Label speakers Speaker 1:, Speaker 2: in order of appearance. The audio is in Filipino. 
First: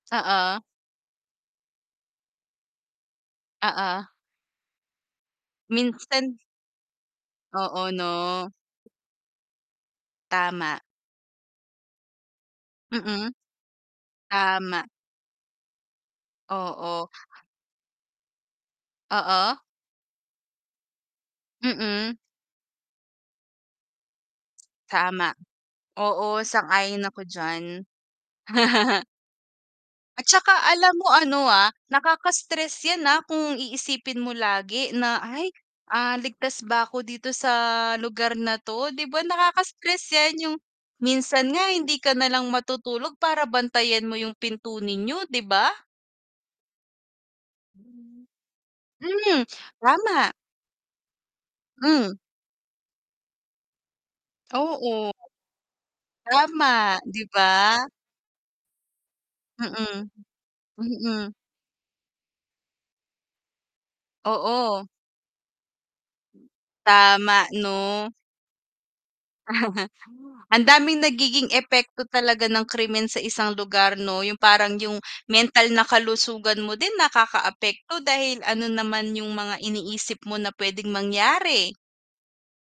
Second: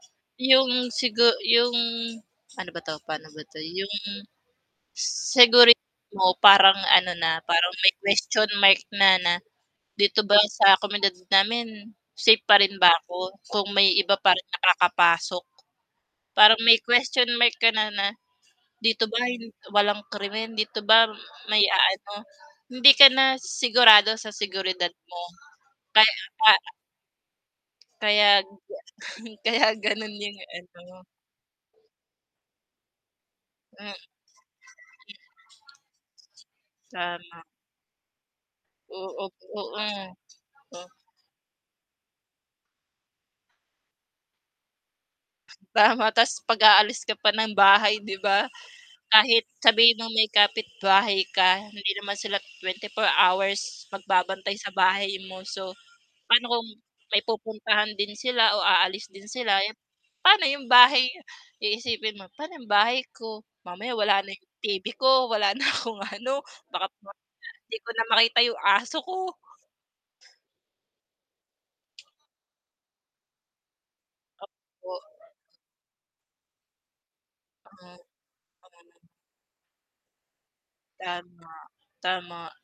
Speaker 1: Oo.
Speaker 2: 'Yong sigu 'yong pa'no ba 'to pa'no ba 'to 'yong,
Speaker 1: Oo.
Speaker 2: seguri mo
Speaker 1: Minsan
Speaker 2: parang ano na parang
Speaker 1: Oo
Speaker 2: may question
Speaker 1: 'no.
Speaker 2: mark na na, dito ba sa
Speaker 1: Tama.
Speaker 2: komunidad namin safe pa rin ba ako,
Speaker 1: Mm,
Speaker 2: kung may iba pa ring
Speaker 1: tama.
Speaker 2: nakakapasok? Parang may
Speaker 1: Oo.
Speaker 2: question mark kana na, dito ba ay
Speaker 1: Oo.
Speaker 2: walang krimen? Dito ba may
Speaker 1: Mm.
Speaker 2: aano? Hindi ka na sigurado sa seguridad mo.
Speaker 1: Tama,
Speaker 2: Ka
Speaker 1: oo
Speaker 2: ka
Speaker 1: sang-ayon ako diyan.
Speaker 2: kaya kaya ganun
Speaker 1: At
Speaker 2: 'yung
Speaker 1: saka alam
Speaker 2: ano.
Speaker 1: mo ano, ah, nakaka-stress 'yan, ah, kung
Speaker 2: Hmm.
Speaker 1: iisipin mo lagi na "Ay, ah, ligtas ba ako dito
Speaker 2: Tama.
Speaker 1: sa lugar na 'to?" 'Di ba
Speaker 2: Oo, oo.
Speaker 1: nakaka-stress 'yan 'yung
Speaker 2: o
Speaker 1: minsan nga hindi ka na lang matutulog para bantayan mo 'yung pinto ninyo 'di ba?
Speaker 2: Tama ta's 'pag aalis ka pa ng bahay 'di ba?
Speaker 1: Hmm,
Speaker 2: Kahit sabihin nung may
Speaker 1: tama.
Speaker 2: kapitbahay ka hindi
Speaker 1: Hmm.
Speaker 2: naman sila 24 hours magbabantay sa
Speaker 1: Oo.
Speaker 2: bahay mo so, pa'no kung
Speaker 1: Tama,
Speaker 2: may
Speaker 1: 'di ba?
Speaker 2: pupuntahan din sila o aalis din sila 'yung
Speaker 1: Mm,
Speaker 2: pa'no 'yung bahay
Speaker 1: mm.
Speaker 2: iisipin mo, pa'no 'yung bahay ko? Mamaya wala na 'yung TV
Speaker 1: Oo.
Speaker 2: ko, wala na akong ano. Baka mamaya
Speaker 1: Tama
Speaker 2: 'di ko na
Speaker 1: 'no.
Speaker 2: makita 'yung aso ko.
Speaker 1: Ang daming nagiging epekto talaga ng krimen sa isang lugar 'no? 'Yung parang
Speaker 2: Opo.
Speaker 1: 'yung mental na kalusugan mo din
Speaker 2: Mhm.
Speaker 1: nakaka-apekto dahil ano
Speaker 2: [unintelligible]
Speaker 1: naman 'yung mga iniisip mo na puwedeng
Speaker 2: Tama,
Speaker 1: mangyari.
Speaker 2: tama.